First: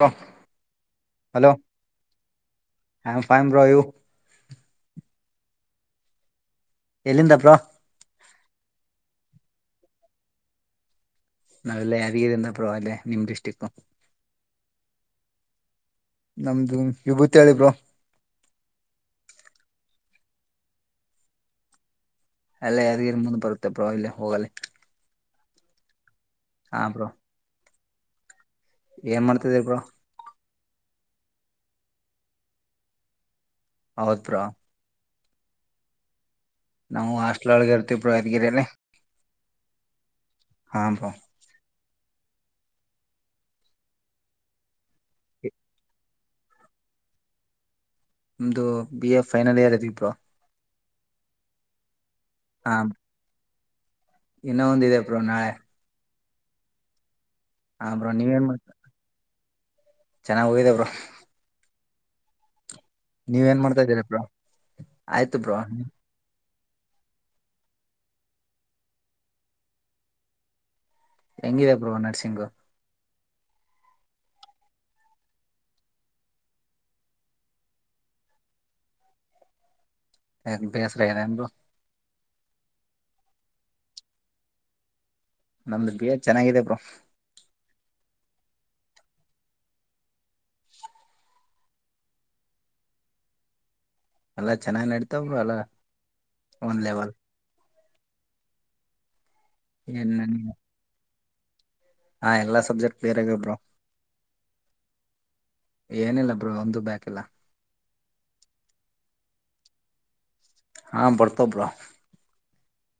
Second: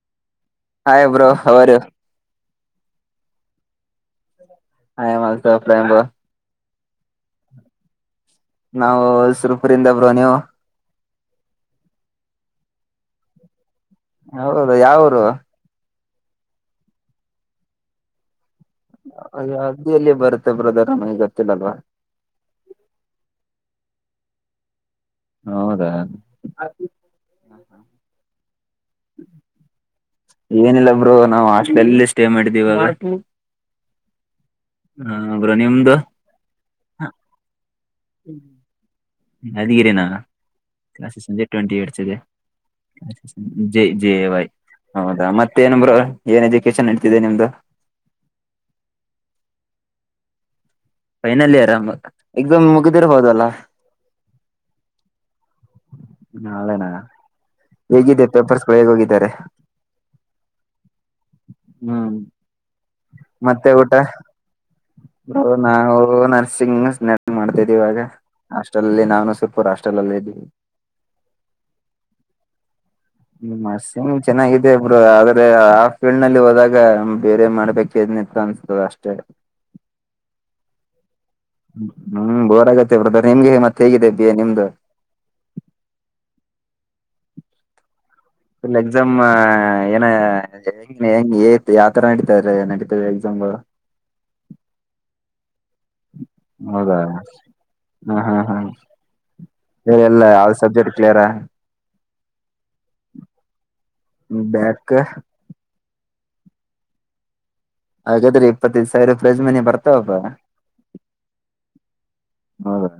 ಹಾ [unintelligible] ಹಯ್ bro how are you ಅಯಂ fine bro you ಆಯಮ್ also fine bro ಎಲ್ಲಿಂದ ಬ್ರೋ ನಾವುಸರುಪುರಿಂದ ಬ್ರೋ ನೀವು ನಾವೆಲ್ಲ ಅರಿಗಿರಿದಿಂದ ಬ್ರೋ ಅಲ್ಲೇ ನಿಮ್ ಡಿಸ್ಟ್ರಿಕ್ಟ್ ಹೌದ ಯಾವೂರು ನಮ್ದು ವಿಭೂತಿ ಹೇಳಿ ಬ್ರೋ ಅಯ ಅದ್ದಿಯಲ್ಲಿಯ ಬರುತ್ತೆ ಬ್ರದರಮಗೆ ಗೊತ್ತಿಲ್ಲ ಅಲ್ವಾ ಅಲ್ಲ ಯಾದಗಿರಿ ಮುಂದೆ ಬರುತ್ತೆ ಬೋ ಇಲ್ಲಿ ಹೋಗಲ್ಲ ಹೌದಾ ಹಾ ಬ್ರೋ ಏನ್ ಮಾಡ್ತಿದ್ದೀರಿ ಬ್ರೋ ಏನಿಲ್ಲಾ ಬ್ರೋ ನಾವು ಹಾಸ್ಟೆಲ್ ಸ್ಟೇ ಮಾಡಿದಿದ್ದ್ ಇವಾಗ [inaudible] ಹತ್ರ [unintelligible] ಹೂ ಬ್ರೋ ನಿಮ್ದು ನಾವು ಹಾಸ್ಟೆಲ್ ಒಳಗೆ ಇರ್ತೀವಿ ಬ್ರೋ [unintelligible] ಯಾದಗಿರಿಯಲ್ಲಿ ಯಾದಗಿರನಾ ಹಾ ಬ್ರೋ ಸಂಜೆ ಟ್ವೆಂಟಿ ಏ [unintelligible] ಜೈ ಜೈ ಬಾಯ್ ಹೌದಾ ಮತ್ತೇನ ಏನ್ ಬ್ರೋ ಏನ್ ಎಜುಕೇಶನ್ ನಡಿತಿದೆ ನಿಮ್ದು ನಮ್ದು ಬಿ ಎ ಫೈನಲ್ ಇಯರ್ ಅದಿ [unintelligible] ಬ್ರೋ ಫೈನಲ್ ಇಯರ್ ಎಕ್ಸಾಮ್ ಮುಗ್ದಿರ್ಬೋದಲ್ಲ ಇನ್ನ ಒಂದಿದೆ ಬ್ರೋ ನಾಳೆ ನಾಳೆನ ಹಾ ಬ್ರೋ ಹೇಗಿದೆ ನೀವೇನ್ ಮಾಡ್ ಪೇಪರ್ಸ್ಗಳು ಹೇಗ್ ಹೋಗಿದ್ದಾರೆ ಚೆನ್ನಾಗ್ ಹೋಗಿದ್ದ ಬ್ರೋ ಹ್ಮ್ ನೀವೇನ್ ಮತ್ತೆ ಮಾಡ್ತಾ ಊಟ ಇದ್ದೀರಾ ಬ್ರೋ ಬ್ರೋ ನಾವು ಸಿಂಗಗ ನೆಟ [unintelligible] ಮಾಡ್ತಿದ ಇವಾಗ ಹಾಸ್ಟೆಲ್ಲ್ಲಿ ನಾವ ಸುರ್ಪೂರ್ ಹಾಸ್ಟೆಲ್ಲ್ಲ ಇದ್ದೀವಿ ಹೆಂಗಿದೆ ಬ್ರೋ ನರ್ಸಿಂಗ್ ನರ್ಸಿಂಗ್ ಚೆನ್ನಾಗಾಗಿದೆ ಬ್ರೋ ಆದ್ರೆ ಆ ಫೀಲ್ಡ್ ನಲ್ಲಿ ಹೋದಾಗ ಬೇರೆ ಮಾಡ್ಬೇಕ್ನಿತ್ತು ಅನ್ಸ್ತದ ಅಷ್ಟೆ ಬ್ಯಾಸರಾಗ್ಯದ [unintelligible] [unintelligible] ಹ್ಮ್ ಬೋರ್ ಆಗತ್ತೆ ಬ್ರದರ್ ನಿಮ್ಗೆ ಮತ್ತ ಹೇಗಿದೆ ಬಿ ಎ ನಿಮ್ದು ನಮ್ದು ಬಿಎ ಚೆನ್ನಾಗಿದೆ ಬ್ರೋ ಇ ಎಕ್ಸಾಮ್ ಏನ ಹೆ ಹೆಂಗ ಯಾವ ಯಾವತರ ನಡಿತಾವ ನಡತಾರೆ ನಡತಾರೆ ನಡತ ಎಕ್ಸಾಮ್ಗಳು [unintelligible] ಎಲ್ಲಾ ಚೆನ್ನಾಗ್ ನಡಿತಾವ್ ಬ್ರೋ ಒಂದ್ ಹೌದಾ ಲೆವೆಲ್ ಹ್ಮ ಹಾ ಹಾ ಇವ್ ಎಲ್ಲ ಏನ್ ಆಲ್ ಸಬ್ಜೆಕ್ಟ್ ಕ್ಲಿಯರಾ. ಹಾ ಎಲ್ಲಾ ಸಬ್ಜೆಕ್ಟ್ [unintelligible] ಆಗ್ಯಾವ ಬ್ರೋ ಬ್ಯಾಕ್ ಏನಿಲ್ಲ. ಬ್ರೋ ಒಂದು ಬ್ಯಾಕ್ ಇಲ್ಲ. ಹಾಗಾದ್ರೆ ಇಪ್ಪತ್ತೈದು ಸಾವಿರ ಪ್ರೈಜ್ ಮನಿ ಬರ್ತಾವಪ್ಪ. ಹಾ ಬರ್ತಾವ ಬ್ರೋ ಹೌದಾ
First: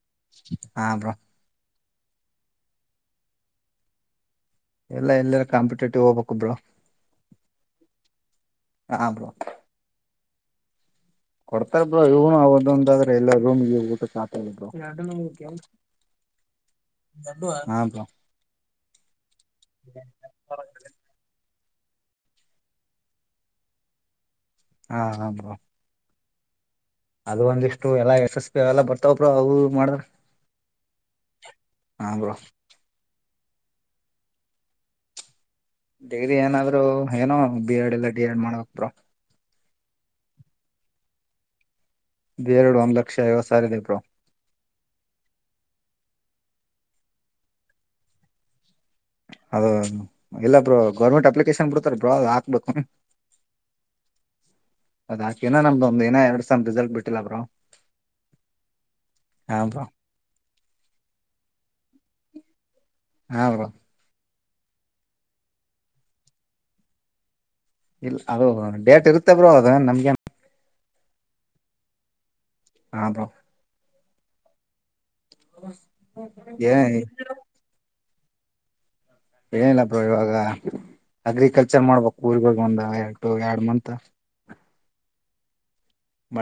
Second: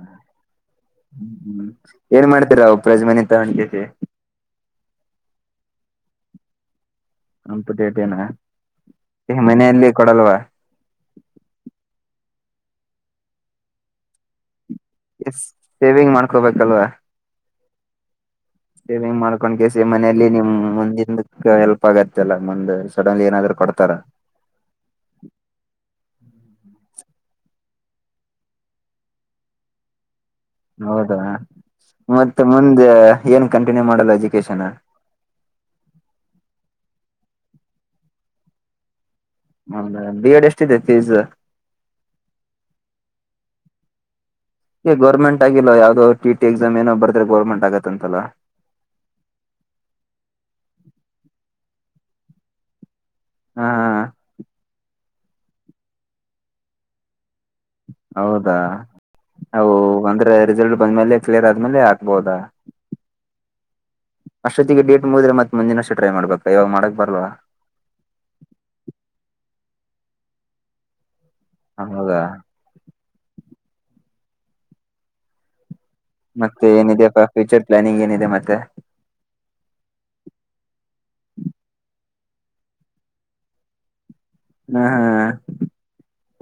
ಹಾ ಬ್ರೋ. ಹ್ಮ್ ಏನ್ ಮಾಡ್ತೀರ ಅವು ಪ್ರೈಸ್ ಮನಿ ತಗೊಂಡ್ ಕೇಶಿ. ಎಲ್ಲಾ ಎಲ್ಲರ ಕಾಂಪಿಟೇಟಿವ್ ಹೋಗ್ಬೇಕು ಬ್ರೋ. [unintelligible] ಹಾ ನಿಮ್ ಮನೆಯಲ್ಲಿ ಕೊಡಲ್ವಾ. ಕೊಡ್ತಾರ್ ಬ್ರೋ ಇದುನು ಅವರದೊಂದ್ ಆದ್ರ ಎಲ್ಲಾ ರೂಮ್ಗ್ ಊಟಕ್ಕೆ [unintelligible] ಎಸ್ ಸೆವಿಂಗ್ ಮಾಡ್ಕೋಬೇಕಲ್ವಾ ಹಾ ಬ್ರೋ ಸೆವಿಂಗ್ ಮಾಡ್ಕೊಂಡ್ ಕಿಸಿ ಮನೇಯಲ್ಲಿ ನಿಮ್ ಮುಂದಿಂದಕ್ಕ ಎಲ್ ಪ್ಪಾಗತಲ್ಲ ಮುಂದ್ ಸಡನ್ಲಿ ಏನಾದರು ಕೊಡ್ತಾರ. ಹಾ ಹಾ ಬ್ರೋ. ಅದು ಒಂದಿಷ್ಟು ಎಲ್ಲಾ ಎಸ್-ಎಸ್-ಪಿ ಎಲ್ಲ ಬರ್ತಾವ್ ಬ್ರೋ ಅವು ಇವು ಮಾಡದ್ರ. ಹೌದಾ ಮತ್ತ ಮುಂದ ಏನ್ ಕಂಟಿನ್ಯೂ ಮಾಡಲ್ಲ ಎಜುಕೇಶನ. ಡಿಗ್ರಿ ಏನಾದ್ರು ಏನೋ ಬಿ-ಎಡ್ ಇಲ್ಲ ಡಿ-ಎಡ್ ಮಾಡ್ಬೇಕ್ ಬ್ರೋ. ಹೌದಾ ಬಿ-ಎಡ್ ಎಷ್ಟಿದೆ ಫೀಸ್. ಬಿ-ಎಡ್ ಒಂದ್ ಲಕ್ಷ ಐವತ್ತ್ ಸಾವರ ಇದೆ ಬ್ರೋ. ಎ ಗೌರ್ಮೆಂಟ್ ಆಗಿಲ್ಲ ಯಾವ್ದೋ ಟಿ-ಟಿ ಎಕ್ಸಾಮ್ ಏನೋ ಬರ್ದ್ರೆ ಗೌರ್ಮೆಂಟ್ ಆಗತ್ ಅಂತಲ್ಲ. ಹೌದ್ ಹೌದ್ ಇಲ್ಲ ಬ್ರೋ ಗೌರ್ಮೆಂಟ್ ಅಪ್ಲಿಕೇಶನ್ ಬಿಡ್ತಾರ ಬ್ರೋ ಅದಾಕ್ಬೇಕು. ಹ ಹ ಹ. ಅದಾಕಿನ ನಮ್ದೊಂದ ಇನ್ ಎರಡ್ ಸೆಮ್ ರಿಸಲ್ಟ್ ಬಿಟ್ಟಿಲ್ಲ ಬ್ರೋ. ಹೌದಾ ಹಾ ಔ ಬ್ರೋ ಅಂದ್ರ ರಿಸಲ್ಟ್ ಬಂದ್ಮೇಲೆ ಕ್ಲಿಯರ್ ಆದ್ಮೇಲೆ ಆಕ್ಬೋದ. ಹಾ ಬ್ರೋ. ಅಷ್ಟೊತ್ತಿಗೆ ಡೇಟ್ ಮುಗದ್ರೆ ಮತ್ತ್ ಮುಂದಿನೊರ್ಷ ಟ್ರೈ ಮಾಡ್ಬೇಕ್ ಇವಾಗ ಮಾಡಕ್ ಬರ್ಲ್ವಾ. ಇಲ್ ಅದು ಡೇಟ್ ಇರತ್ತೆ ಬ್ರೋ ಅದ ನಮ್ಗೆನ್. ಹೌದಾ ಹಾ ಬ್ರೋ. [unintelligible] ಮತ್ತೆ ಏ ಏನಿದೆಪಾ ಫ್ಯೂಚರ್ ಪ್ಲಾನಿಂಗ್ ಏನಿದೆ ಮತ್. ತ್ತೆ ಏಲ್ಲ ಬ್ರೋ ಇವಾಗ ಅಗ್ರಿಕಲ್ಚರ್ ಮಾಡ್ಬೇಕು [unintelligible] ಒಂದ [unintelligible] ಯಾಡ್ ಮಂತ್. ಹಾ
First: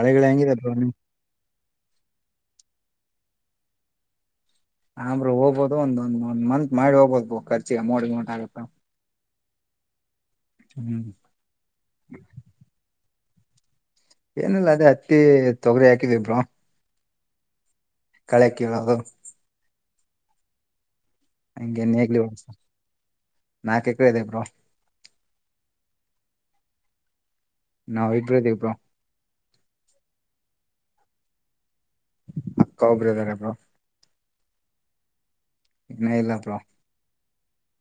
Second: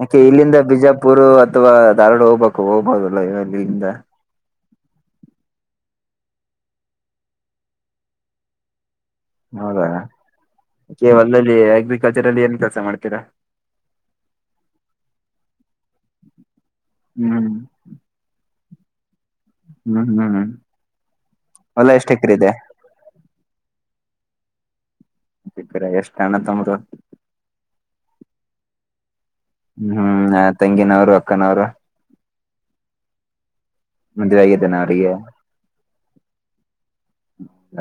ಮತ್ತೆ ಹೆಂಗಿದೆ ಇಲ್ಲಿಂದ ಬ್ರೋ ನಿಮ್ ಬಿಜಾಪುರು ಅ ಥವಾ ದಾರವಾಡ ಹೋಗ್ಬೇಕು ಹೋಗಬೋದಲ್ಲ [unintelligible] ಇಲ್ಲಿಂದ. ಆ ಬ್ರೋ ಹೋಗ್ಬೋದು ಒಂದ ಒಂದ್ ಒಂದ್ ಮಂತ್ ಮಾಡ್ ಹೋಗ್ಬೋದು ಬೋ ಖರ್ಚಿಗೆ ಅಮ್ಮೌಂಟ್ ಗಿಮೌಂಟ್ ಆಗುತ್ತ. ಹೌದ [unintelligible] ಹ್ಮ್ ಕೆ ಹೊಲದಲ್ಲಿ ಅಗ್ರಿಕಲ್ಚರ್ ಅಲ್ಲಿ ಏನ್ ಕೆಲ್ಸ ಮಾಡ್ತಿರ. ಏನಿಲ್ಲ ಅದೇ ಹತ್ತಿ ತೊಗರಿ ಹಾಕಿದಿನ್ ಬ್ರೊ. ಹ್ಮ್ ಕಳೆ ಕೀಳೋದು ಹ್ಮ್ ಹ್ಮ್ ಹ್ಮ್ ಹಂಗೆ ಹೊಲ ಎಷ್ಟ್ ನೇಗ್ಲಿ ಎಕರೆ ಒಸ ಇದೆ [unintelligible] ನಾಕ್ ವೆದೆ ಬ್ರೋ ಬಿಕ್ಕಡೆ ಎಷ್ಟ ಅಣ್ಣ ತಮ್ರು. ನಾವ್ ಇಬ್ರು ಇದಿವ್ ಬ್ರೊ. ಹ ತಂಗಿನವ್ರು ಅಕ್ಕನವ್ರು ಅಕ್ಕ ಒಬ್ರೇ ಇದರೆ ಬ್ರೊ. ಮದ್ವೆ ಅಗಿದೆನ ಅವ್ರಿಗೆ ಇನ ಇಲ್ಲ ಬ್ರೋ.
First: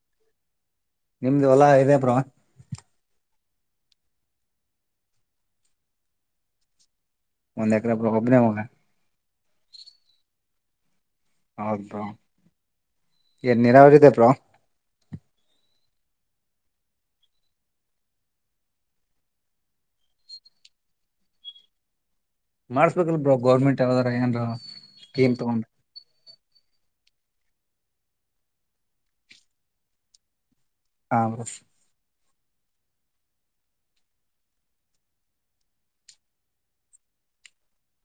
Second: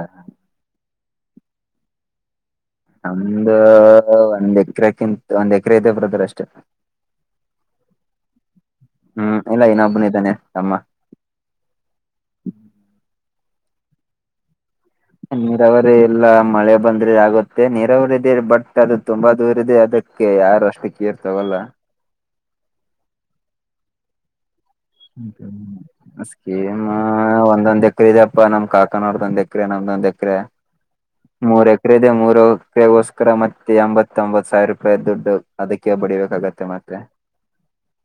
ಹ ನಿಮ್ದು ಹೊಲ ಇದೆ ಬ್ರೋ ನಮ್ದ ಒಂದ್ ಎಕರೆ ಕಿಂತ ಒಂದ್ ಎಕರೆ ಇದೆ ಬ್ರದರ್ ಅಷ್ಟೆ. ಒಂದ್ ಎಕ್ರೆ ಬ್ರೋ ಒಬ್ನೇ ಮಗ. ಹ್ಮ್ ಇಲ ಇನ್ನೊಬ್ಬನು ಇದನೆ ತಮ್ಮ. ಹೌದ್ ಬ್ರೋ ಎನ್ ನೀರಾವರಿ ಇದೆ ಬ್ರೋ ನೀರಾವರಿ ಇಲ್ಲ ಮಳೆ ಬಂದ್ರೆ ಆಗುತ್ತೆ ನೀರಾವರಿದೆ ಬಟ್ ಅದು ತುಂಬಾ ದೂರ ಇದೆ ಅದಕ್ಕೆ ಯಾರು ಅಷ್ಟು ಕೇರ್ ತಗೊಲ್ಲ. ಮಾಡ್ಸ್ಬೇಕಲ್ ಬ್ರೋ ಗೌರ್ಮೆಂಟ್ ಯಾವ್ದರ ಏನ್ರ ಸ್ಕೀಮ್ ತಗೊಂಡ್ [unintelligible] ಹಸ್ ಏನ ಒಂದೊಂದ್ ಎಕ್ರೆ ಇದೆಪ ನಮ್ ಕಾಕ ನೋರ್ದು ಎಕ್ರೆ ನಮ್ದೊಂದ್ ಎಕ್ರೆ. ಹಾ ಬ್ರೋ [unintelligible] ಮೂರ್ ಎಕ್ರೆ ಇದೆ ಮೂರ್ [unintelligible] ಗೋಸ್ಕರ ಮತ್ತೆ ಎಂಬತ್ತೊಂಬತ್ ಸಾವಿರ ರೂಪಾಯಿ ದುಡ್ಡು ಅದಕ್ಕೆ ಬಡಿಬೇಕಾಗತ್ತೆ ಮತ್ತೆ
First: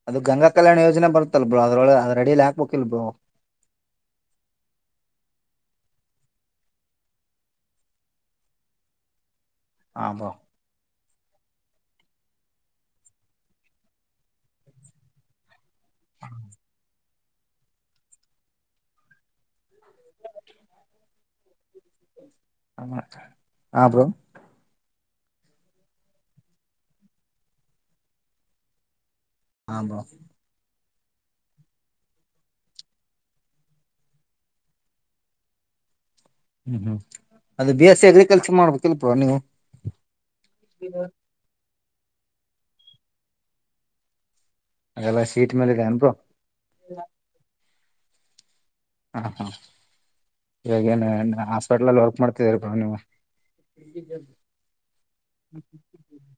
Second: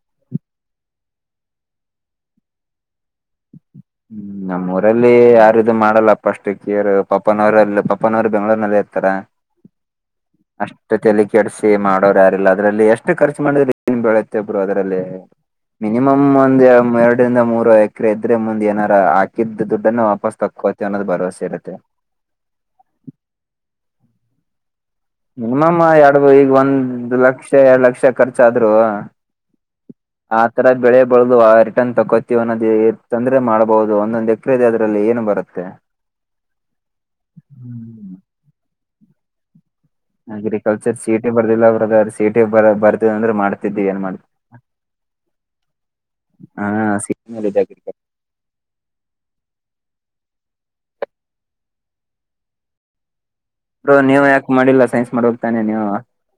ಅದು ಗಂಗಾ ಕಲ್ಯಾಣ ಯೋಜನೆ ಬರುತ್ತಲ್ ಬ್ರೋ ಅದ್ರೊಳ ಅದರಡಿಯಲಿ ಹಾಕ್ಬೇಕಿಲ್ ಬ್ರೋ [unintelligible] ಹ್ಮ ನಮ್ಮೂರಲ್ಲಿ ಯಾರಿದು ಮಾಡಲ್ಲಪ್ಪಷ್ಟು ಕೇರು ಪಪ್ಪನವ್ರು ಪಪ್ಪನವ್ರು ಬೆಂಗಳೂರ್ನಲ್ಲಿ ಇರ್ತರ [unintelligible] ಹಾ ಬ್ರೋ ಅಷ್ಟು ತೆಲಿಗ್ ಕೆಡ್ಸಿ ಮಾಡೋರು ಯಾರಿಲ್ಲ ಅದ್ರಲ್ಲಿ ಎಷ್ಟು ಖರ್ಚು ಮಾಡಿದ್ರೆ ಏನ್ ಬೆಳೆತ್ತ ಬ್ರೋ ಅದ್ರಲ್ಲಿ ಮಿನಿಮಮ್ ಒಂದ್ ಎರಡ್ ನಿಂದ ಮೂರು ಕ್ರೆ ಇದ್ರೆ ಮುಂದ್ ಏನರ ಹಾಕಿದ್ ದುಡ್ಡನ್ನ ವಾಪಸ್ ತಕ್ಕೋತೇವಿ ಅನ್ನೋದು ಭರವಸೆ ಇರುತ್ತೆ. [unintelligible] ಹ ಹ ಬ್ರೋ ಮಿನಿಮಮ್ ಯಾಡ್ ಈಗ ಒಂದ್ ಲಕ್ಷ ಯಾಡ್ ಲಕ್ಷ ಖರ್ಚಾದ್ರು [unintelligible] ಹಾ ಬ್ರೋ ಆ ತರ ಬೆಳೆ ಬರ್ದುವ ರಿಟರ್ನ್ ತಕೋತೀವಿ ಅನ್ನೋದ ಇತ್ತಂದ್ರೆ ಮಾಡ್ಬೋದು ಒಂದೊನ್ದ್ ಎಕ್ರೆ ಇದೆ ಅದ್ರಲ್ಲಿ ಏನು ಬರುತ್ತೆ. ಹ್ಮ್ ಹ್ಮ್ ಅದು ಬಿ ಎಸ್ ಸಿ ಅಗ್ರಿಕಲ್ಚರ್ ಮಾಡ್ಬೇಕಿಲ್ ಪ ನೀವ್ ಅಗ್ರಿಕಲ್ಚರ್ ಸಿ ಇ ಟಿ ಬರ್ದಿಲ [unintelligible] ಸಿಇಟಿ ಬ ಬರ್ದಿನಿ ಅಂದ್ರೆ ಮಾಡ್ತಿದಿದ್ದಿ ಏನ್ ಮಾಡ್ ಎಲ ಸಿಇಟ್ ಮೇಲೆದೆ ಏನ್ ಬ್ರೋ ಹಾ ಸಿಟಿ ಮೇಲೆ ಇದೆ ಅಗ್ರಿಕಲ್ಚರ್ ಹಾ ಹಾ [unintelligible] ಇವಗೇನ್ ಹಾಸ್ಪಿಟಲ್ ವರ್ಕ್ ಮಾಡ್ತಿದೀರಿ ಬ್ರೋ ನೀವು ಬ್ರೋ ನೀವು ಯಾಕೆ ಮಾಡಿಲ್ಲ ಸೈನ್ಸ್ ಮಾಡ್ಬೇಕ್ ತಾನೆ ನೀವು [unintelligible]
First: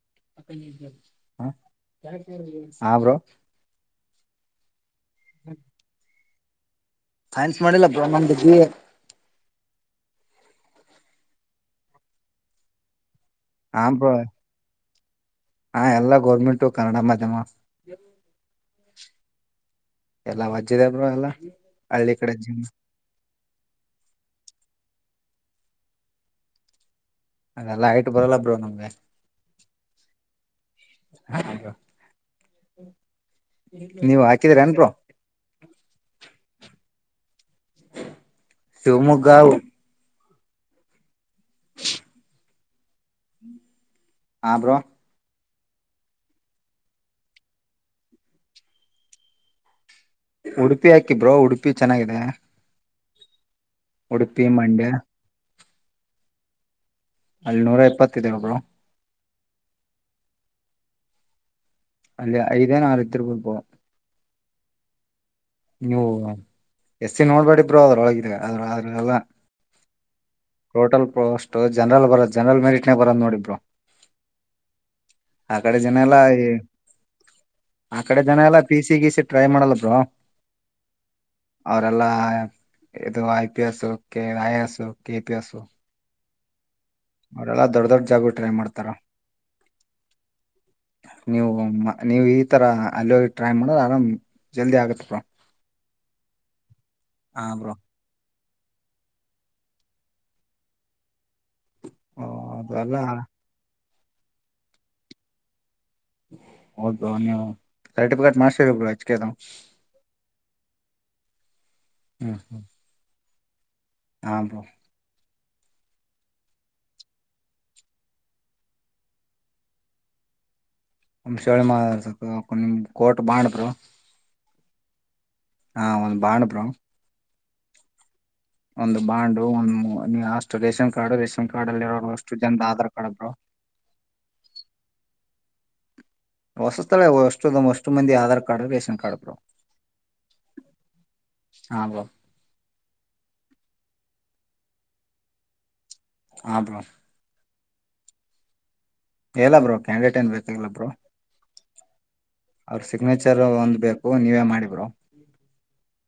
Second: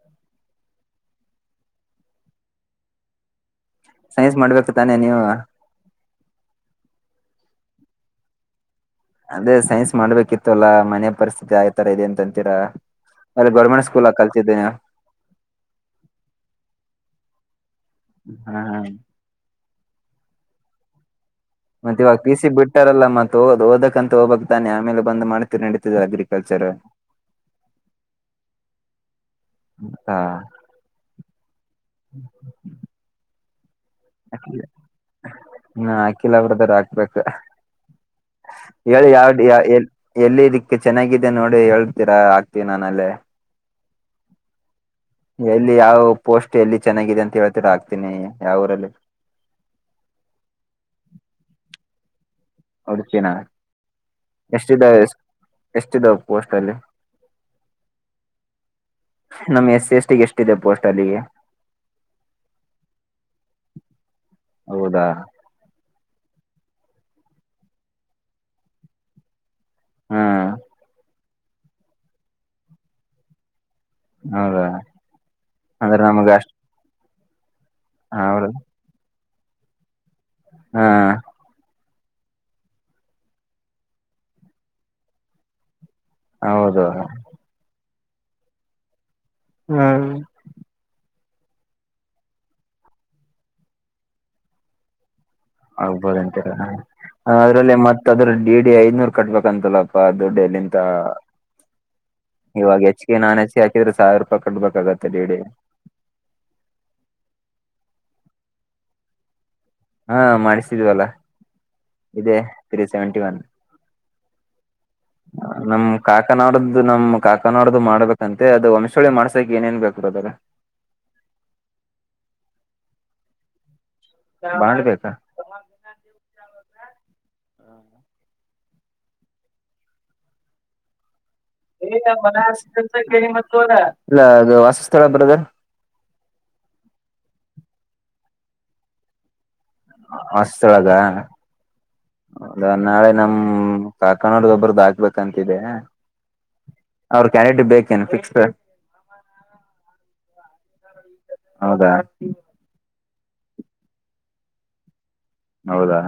ಹ [unintelligible] ಹಾ ಬ್ರೋ ಸೈನ್ಸ್ ಮಾಡ್ಬೇಕ್ ತಾನೆ ನೀವು [unintelligible] ಸೈನ್ಸ್ ಮಾಡಿಲ್ಲ ಬ್ರೋ ನಂದು ಬಿ ಎ. ಅದೇ ಸೈನ್ಸ್ ಮಾಡ್ಬೇಕಿತ್ತುಲ್ಲಾ ಮನೆ ಪರಿಸ್ಥಿತಿ ಆತರ ಇದೆ ಅಂತ ಅಂತೀರಾ. ಅಲ್ಲಿ ಹಾ ಗೌರ್ಮೆಂಟ್ ಸ್ಕೂಲ ಬ್ರೋ ಕಳ್ತಿದ್ ನೀವ್ ಹಾ ಎಲ್ಲಾ ಗೌರ್ಮೆಂಟು ಕನ್ನಡ ಮಾಧ್ಯಮ ಹಾ ಹಾ [unintelligible] ಎಲ್ಲಾ ವಜ್ಜಿದೆ ಬ್ರೊ ಎಲ್ಲಾ. ಮತ್ತೆ ಹಳ್ಳಿ ಇವಗ್ ಪೀ ಕಡೆ ಸಿ ಜೀವನ ಬಿಟ್ಟಾರಲ್ಲ ಮತ್ತೋಗದು ಓದಕಂತ ಹೋಗಬಕ್ ತಾನೆ ಆಮೇಲೆ ಬಂದ್ ಮಾಡ್ ತಿ ನಡೀತಿದೆ ಅಗ್ರಿಕಲ್ಚರ್ರ ಅದೆಲ್ಲ ಹೈಟ್ ಬರಲ್ಲ ಬ್ರೋ ನಮ್ಗೆ [unintelligible] ಹಾ ಹ ಬ್ರೋ [unintelligible] [unintelligible] ಇನ್ನು ಹಾಕಿಲ್ಲ ಬ್ರದರ್ ಹಾಕ್ಬೇಕ್. ಹ [unintelligible] ಏಳಿ ಶಿವಮೊಗ್ಗ ಯಾವ್ ಡಿಯಾ ಎಲ್ ಎಲ್ಲಿ ಇದಕ್ ಚೆನ್ನಾಗಿದೆ ನೋಡಿ ಹೇಳ್ತೀರಾ ಆಕ್ತೀನ್ ನಾನ್ ಅಲ್ಲೇ. ಹಾ ಬ್ರೋ ಎಲ್ಲಿ ಯಾವ್ ಪೋಸ್ಟ್ ಎಲ್ಲಿ ಚೆನ್ನಾಗಿದೆ ಅಂತ ಹೇಳ್ತಿರ ಹಾಕ್ತೀನಿ ಯಾವ್ ಊರಲಿ ಉಡುಪಿ ಹಾಕಿಬ್ರೋ ಉಡುಪಿ ಚೆನಗಿದೆ. ಉಡುಪಿನ ಉಡುಪಿ ಮಂಡ್ಯ ಎಷ್ಟಿದವ್ ಪೋಸ್ಟ್ ಅಲ್ಲಿ. ಅಲ್ ನೂರ ಎಪ್ಪತ್ತಿದವ್ ಬ್ರೋ. ನಮ್ ಎಸ್ ಸಿ ಎಸ್ ಟಿಗೆ ಎಷ್ಟಿದೆ ಪೋಸ್ಟ್ ಅಲ್ಲಿಗೆ. ಅಲ್ಲಿ ಐದೇನ ಆರ್ ಇದ್ದಿರ್ಬೋದು ಬ್ರೋ ಹೌದ ನೀವು ಎಸ್ ಸೀ ನೋಡ್ಬೇಡಿ ಬ್ರೊ ಅದ್ರೊಳಗಿದೆ ಅದ್ರ್ ಅದ್ ಎಲ್ಲ. ಹ್ಮ್ ಟೋಟಲ್ ಪೋಸ್ಟ್. ಟೂ ಜನರಲ್ ಬರೋ ಜನರಲ್ ಮೆರಿಟ್ನೆನೇಗ್ ಬರದ್ ನೋಡಿಬ್ರೊ. ಹೌದಾ ಅಂದ್ರ ನಮಗಷ್ಟ್. ಆಕಡೆ ಜನ ಎಲ್ಲ ಪೀಸಿ ಗೀಸಿ. ಟ್ರೈ ಮಾಡಲ್ಲಬ್ರೊ. ಹಾ. ಅವರೆಲ್ಲಾ ಇದು I P S K I A S K P S. ಹೌದು. ಅವ್ರೆಲ್ಲ ದೊಡ್ ದೊಡ್. ಜಾಗು ಟ್ರೈ ಮಾಡ್ತಾರ. ಹ್ಮ್. ನೀವು ಮ್ ನೀವು ಈ ತರ ಅಲ್ಲ್ಯೋಗಿ ಟ್ರೈ ಮಾಡ ಆರಾಮ್ ಜಲ್ದಿ ಆಗತ್ತ ಬ್ರೊ. ಆಗ್ಬೋದು ಅಂತಿರಾ ಹಾ ಅದ್ರಲ್ಲೆ ಬ್ರೋ ಮತ್ತ ಅದ್ರ. ಡಿಡಿ ಐದ್ನೂರ್ ಕಟ್ಬೇಕಂತಲ್ಲಪ್ಪಾ ದುಡ್ಡ ಎಲ್ಲಿಂತಾ. ಅದು ಇವಾಗ ಅಲ್ಲ ಹೆಚ್ ಕೆ ನಾನ್ ಹೆಸಿಯಾಕ್. ಕೆರ್ ಸಾವಿರೂಪಾಯಿ ಕಟ್ ಬೇಕಾಗತ್ತೆ ಡಿ ಡಿ. ಹೌದು ನೀವು ಸರ್ಟಿಫಿಕೇಟ್ ಮಾಡ್ಸ್ಗೆಬೇಕ್ ಬ್ರೊ ಎಚ್ ಕೆ ದಾವ್. ಹಾ ಮಾಡಿಸ್ತಿದ್ವಲ್ಲ ಇದೇ ತ್ರೀ ಸೆವೆಂಟಿ ಒನ್. ಹಾಬ್ರೋ. ನಮ್ ಕಾಕ ನಾವರದು ನಮ್ ಕಾಕ ನಾವರದು ಮಾಡ್ಬೇಕಂತೆ ಅದು ವಂಶೋಳಿ ಮಾಡ್ಸಕ್ ಏನೇನ್ ಬೇಕು ಬ್ರದರ್. ವಂಶೋಳಿ ಮಾಡ್ಸಾಕ್ ನಿಮ್ಮ ಕೋಟ್ ಬಾಂಡ ಬ್ರೋ. ಬಾಂಡ ಬೇಕಾ. ಹಾ ಒಂದು ಬಾಂಡ್ ಬ್ರೂ. ಒಂದು ಬಾಂಡು ಒಂದ್ ನೀ ಅಷ್ಟು ರೇಷನ್ ಕಾರ್ಡ್ ರೇಷನ್. ಕಾರ್ಡ್ ಅಲ್ಲಿ ಇರೋರು ಅಷ್ಟು ಜನದ ಆಧಾರ್ ಕಾರ್ಡ್ ಬ್ರೋ [unintelligible] [inaudible] ವಾಸಸ್ಥಳ ಬ್ರದರ್. ವಾಸಸ್ಥಳ ಎಷ್ಟುದ ಒಷ್ಟು ಮಂದಿ Aadhaar card ration card bro. ಅಷ್ಟೊಳಗ ಹಾ ಬ್ರೋ ಹೌದಾ. ನಾಳೆ ನಮ್ ಕಾಕಣೋಡ್ಗ ಒಬ್ರದ್ದ ಹಾಕ್ಬೇಕಂತಿದೆ. ಹಾ ಬ್ರೋ. [unintelligible] [inaudible] ಎಲ್ಲ ಬ್ರೋ ಕ್ಯಾಂಡಿಡೇಟ್ ಏನ್ ಬೇಕಾಗಿಲ್ಲ ಬೋ ಹೌದಾ ಅವ್ರ ಸಿಗ್ನೇಚರ್ ಒಂದ್ ಬೇಕು ನೀವೇ ಮಾಡ ಮಾಡಿ ಬ್ರೋ. ಹೌದಾ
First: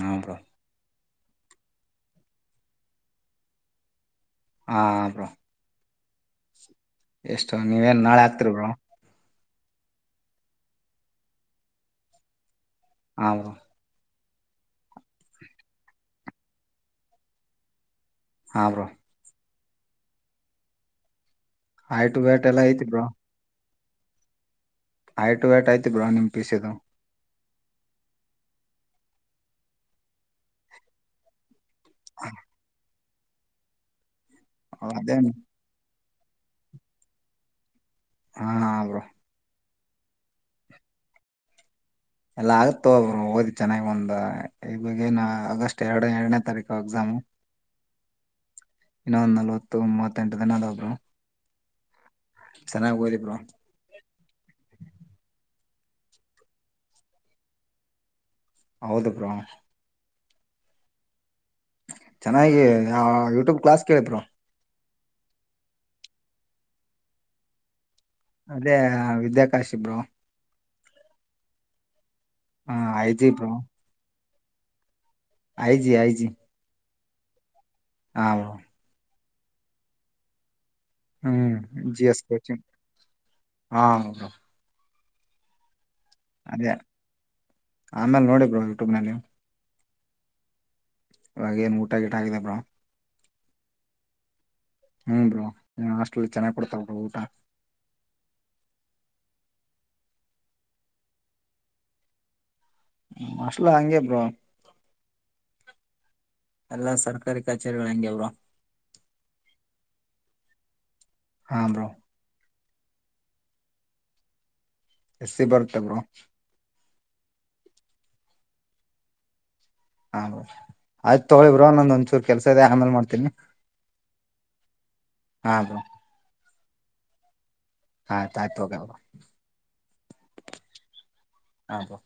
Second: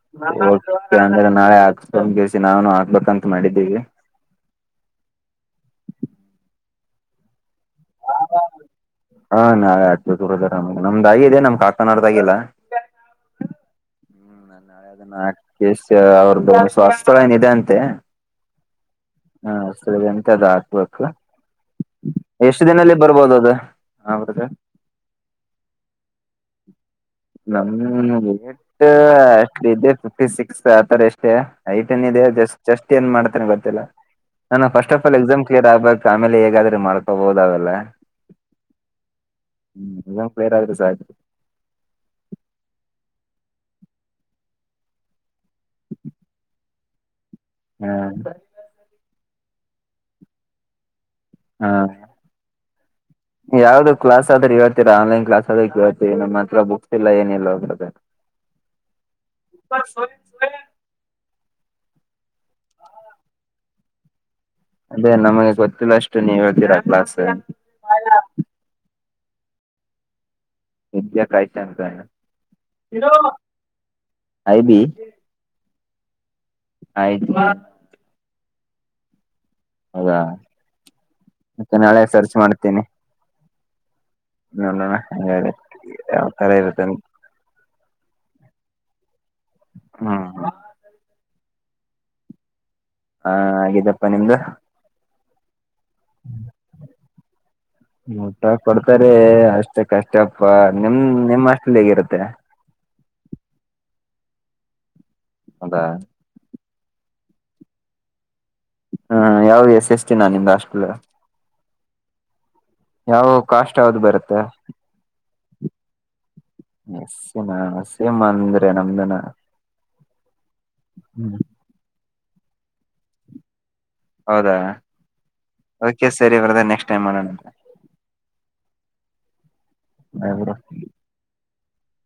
ಹಾ ಬ್ರೋ [unintelligible] ಇಲ್ಲಾಂದ್ರೆ ನಾಳೆ ಹಾಕಿಸ್ಕೊಂಡ್ ಕೇಶಿ ನಾವನು ಹಾಕ್ಬೇಕಂತ ಮಾಡಿದ್ದೀವಿ. ಹಾ ಬ್ರೋ. ಎಷ್ಟೋ ನೀವೇನ್ ನಾಳೆ ಹಾಕ್ತಿರ್ ಬ್ರೋ. ಹಾ ನಾಳೆ ಹಾಕ್ಬೇಕು ಬ್ರದರ್ ನಮ್ದ್ ನಮ್ದ ಆಗಿದೆ ನಮ್ ಕಾಕನವರ್ದಾಗಿಲ್ಲ. ಹ ಬ್ರೋ. ನಾಳೆ ಅದನ್ನ ಕೇಶ ಅವ್ರದ್ದು ಸ್ವಾಸ್ತವೇನಿದೆ ಅಂತೆ. ಹಾ ಬ್ರೋ ಹಾ ಸರಿ ಅನ್ಕೋದ ಹಾಕ್ಬೇಕು. ಹೈಟ್ ವೇಟ್ ಎಲ್ಲ ಎಷ್ಟು ಐತಿ ದಿನದಲ್ಲಿ ಬ್ರೋ ಬರ್ಬೋದು ಅದು. [unintelligible] ಹೈಟ್ ವೇಟ್ ಐತಿ ಬ್ರೋ ನಿಮ್ಮ ಪಿ ಸಿ ದು. [unintelligible] ಇದೇ ಫಿಫ್ಟಿ ಸಿಕ್ಸ್ ಆತರ ಅಷ್ಟೇ. ಹೈಟ್ ಏನ್ ಇದೆ ಜಸ್ಟ್ ಚೆಸ್ಟ್. ತ್ತೇನ್ ಮಾಡ್ತಾನೆ ಗೊತ್ತಿಲ್ಲ. ನನ್ನ ಫಸ್ಟ್ ಆಫ್ ಆಲ್ ಅದೇ ಎಕ್ಸಾಮ್ ಕ್ಲಿಯರ್ ಆಗಬೇಕ್. ಫ್ಯಾಮಿಲಿ ಹೇಗಾದ್ರೆ ಮಾಡ್ಕೊಬೋದು ಅವೆಲ್ಲ. ಹಾ ಹಾ ಬ್ರೋ. ಹ್ಮ್ ಎಕ್ಸಾಮ್ ಕ್ಲಿಯರ್ ಆದ್ರ ಸಾಕ. ಎಲ್ಲ ಆಗುತ್ತೊ ಬ್ರೋ ಓದಿ ಚೆನ್ನಾಗಿ ಒಂದ ಈವಾಗ ಏನ ಆಗಸ್ಟ್ ಎರಡ ಎರಡನೇ ತಾರೀಕು ಎಕ್ಸಾಮು. [unintelligible] ಇನ್ನೊಂದ್ ನಲವತ್ತು ಮೂವತ್ತೆಂಟು ದಿನ ಅದವ ಬ್ರೋ. ಹಾ ಚೆನ್ನಾಗಿ ಓದಿ ಬ್ರೋ ಯಾವ್ದು ಕ್ಲಾಸ್ ಆದ್ರೆ ಹೇಳ್ತೀರಾ ಆನ್ಲೈನ್ ಕ್ಲಾಸ್. ಅದಕ್ಕೆ ಹತವಿ ನಮ್ಮತ್ರ ಬುಕ್ಸ್ ಇಲ್ಲ ಏನಿಲ್ಲ ಅವಾಗ. ಹೌದು ಬ್ರೋ. ಚೆನ್ನಾಗಿ ಯೂಟ್ಯೂಬ್ ಕ್ಲಾಸ್ ಕೇಳಿ ಬ್ರೋ. ಅದೇ ನಮಗೆ ಗೊತ್ತಿಲ್ಲ ಅಷ್ಟೇ ನೀವ ಹೇಳ್ತೀರಾ ಕ್ಲಾಸ್ [unintelligible] ಅದೇ ವಿದ್ಯಾಕಾಶಿ ಬ್ರೋ. ವಿದ್ಯಾ ಕಾಶಿ ಅಂತನ. ಹಾ IG bro. I B. IG IG. [unintelligible] [unintelligible] ಹೌದಾ. ಹ್ಮ್ ಮತ್ತೆ ನಾಳೆ ಜಿ ಎಸ್ ಸರ್ಚ್ ಕೋಚಿಂಗ್ ಮಾಡ್ತೇನಿ. ಹಾ ಬ್ರೋ ನೋಡೋಣ [unintelligible] ಯಾವ ತರ ಅದೇ ಇರುತ್ತೆ ಅಂತ್. ಆಮೇಲೆ ನೋಡಿ ಬ್ರೋ ಯೂಟ್ಯೂಬ್ನಲ್ಲಿ. ಹಾ ಇವಾಗ ಏನ್ ಊಟಾ ಗಿಟಾ ಆಗಿದೆ ಬ್ರೋ. ಹಾ ಆಗ್ಯದಪ್ಪಾ ನಿಮ್ದ. ಹ್ಮು ಬ್ರೋ. ಹಾಸ್ಟೆಲ್ ಚೆನ್ನಾಗ್ ಕೊಡ್ತಾವ ಬ್ರೋ ಊಟ ಊಟ ಕೊಡ್ತಾರೆ ಅಷ್ಟ ಅಷ್ಟಕ್ ಕಷ್ಟಪ್ಪ ನಿಮ್ ನಿಮ್ಮ್ ಹಾಸ್ಟೇಲ್ ಹೇಗಿರುತ್ತೆ. ನಮ್ಮ ಹಾಸ್ಟೇಲ್ ಹಂಗೆ ಬ್ರೋ. ಹೌದಾ ಎಲ್ಲ ಸರ್ಕಾರಿ ಕಚೇರಿಗಳು ಹೆಂಗೆ ಬ್ರೋ. ಹ ಯಾವ್ದ ಎಸ್-ಎಸ್-ಟಿ ನಿಮ್ದ ಹಾಸ್ಟೆಲ್. ಹಾ ಬ್ರೋ. ಯಾವ ಕಾಸ್ಟ್ ಯಾವ್ದ ಬರುತ್ತೆ. ಎಸ್ ಸಿ ಬರುತ್ತೆ ಬ್ರೋ [unintelligible] ಹ ಆಯ್ತ ಹ್ಮ್ ತಗೊಳ್ಳಿ ಬ್ರೋ ನಂದೊಂದ್ ಕೆಲಸ ಇದೆ. ಆಮೇಲ್ ಮಾಡ್ತೀನಿ ಹೌದಾ ಹಾ ಬ್ರೋ ಓಕೆ ಸರಿ [unintelligible] ನೆಸ್ಟ್ ಟೈಮ್ ಮಾಡೋಣಂತ. ಆಯ್ತ್ ಆಯ್ತ್ [unintelligible] [unintelligible] ಹಾ ಬ್ರೋ.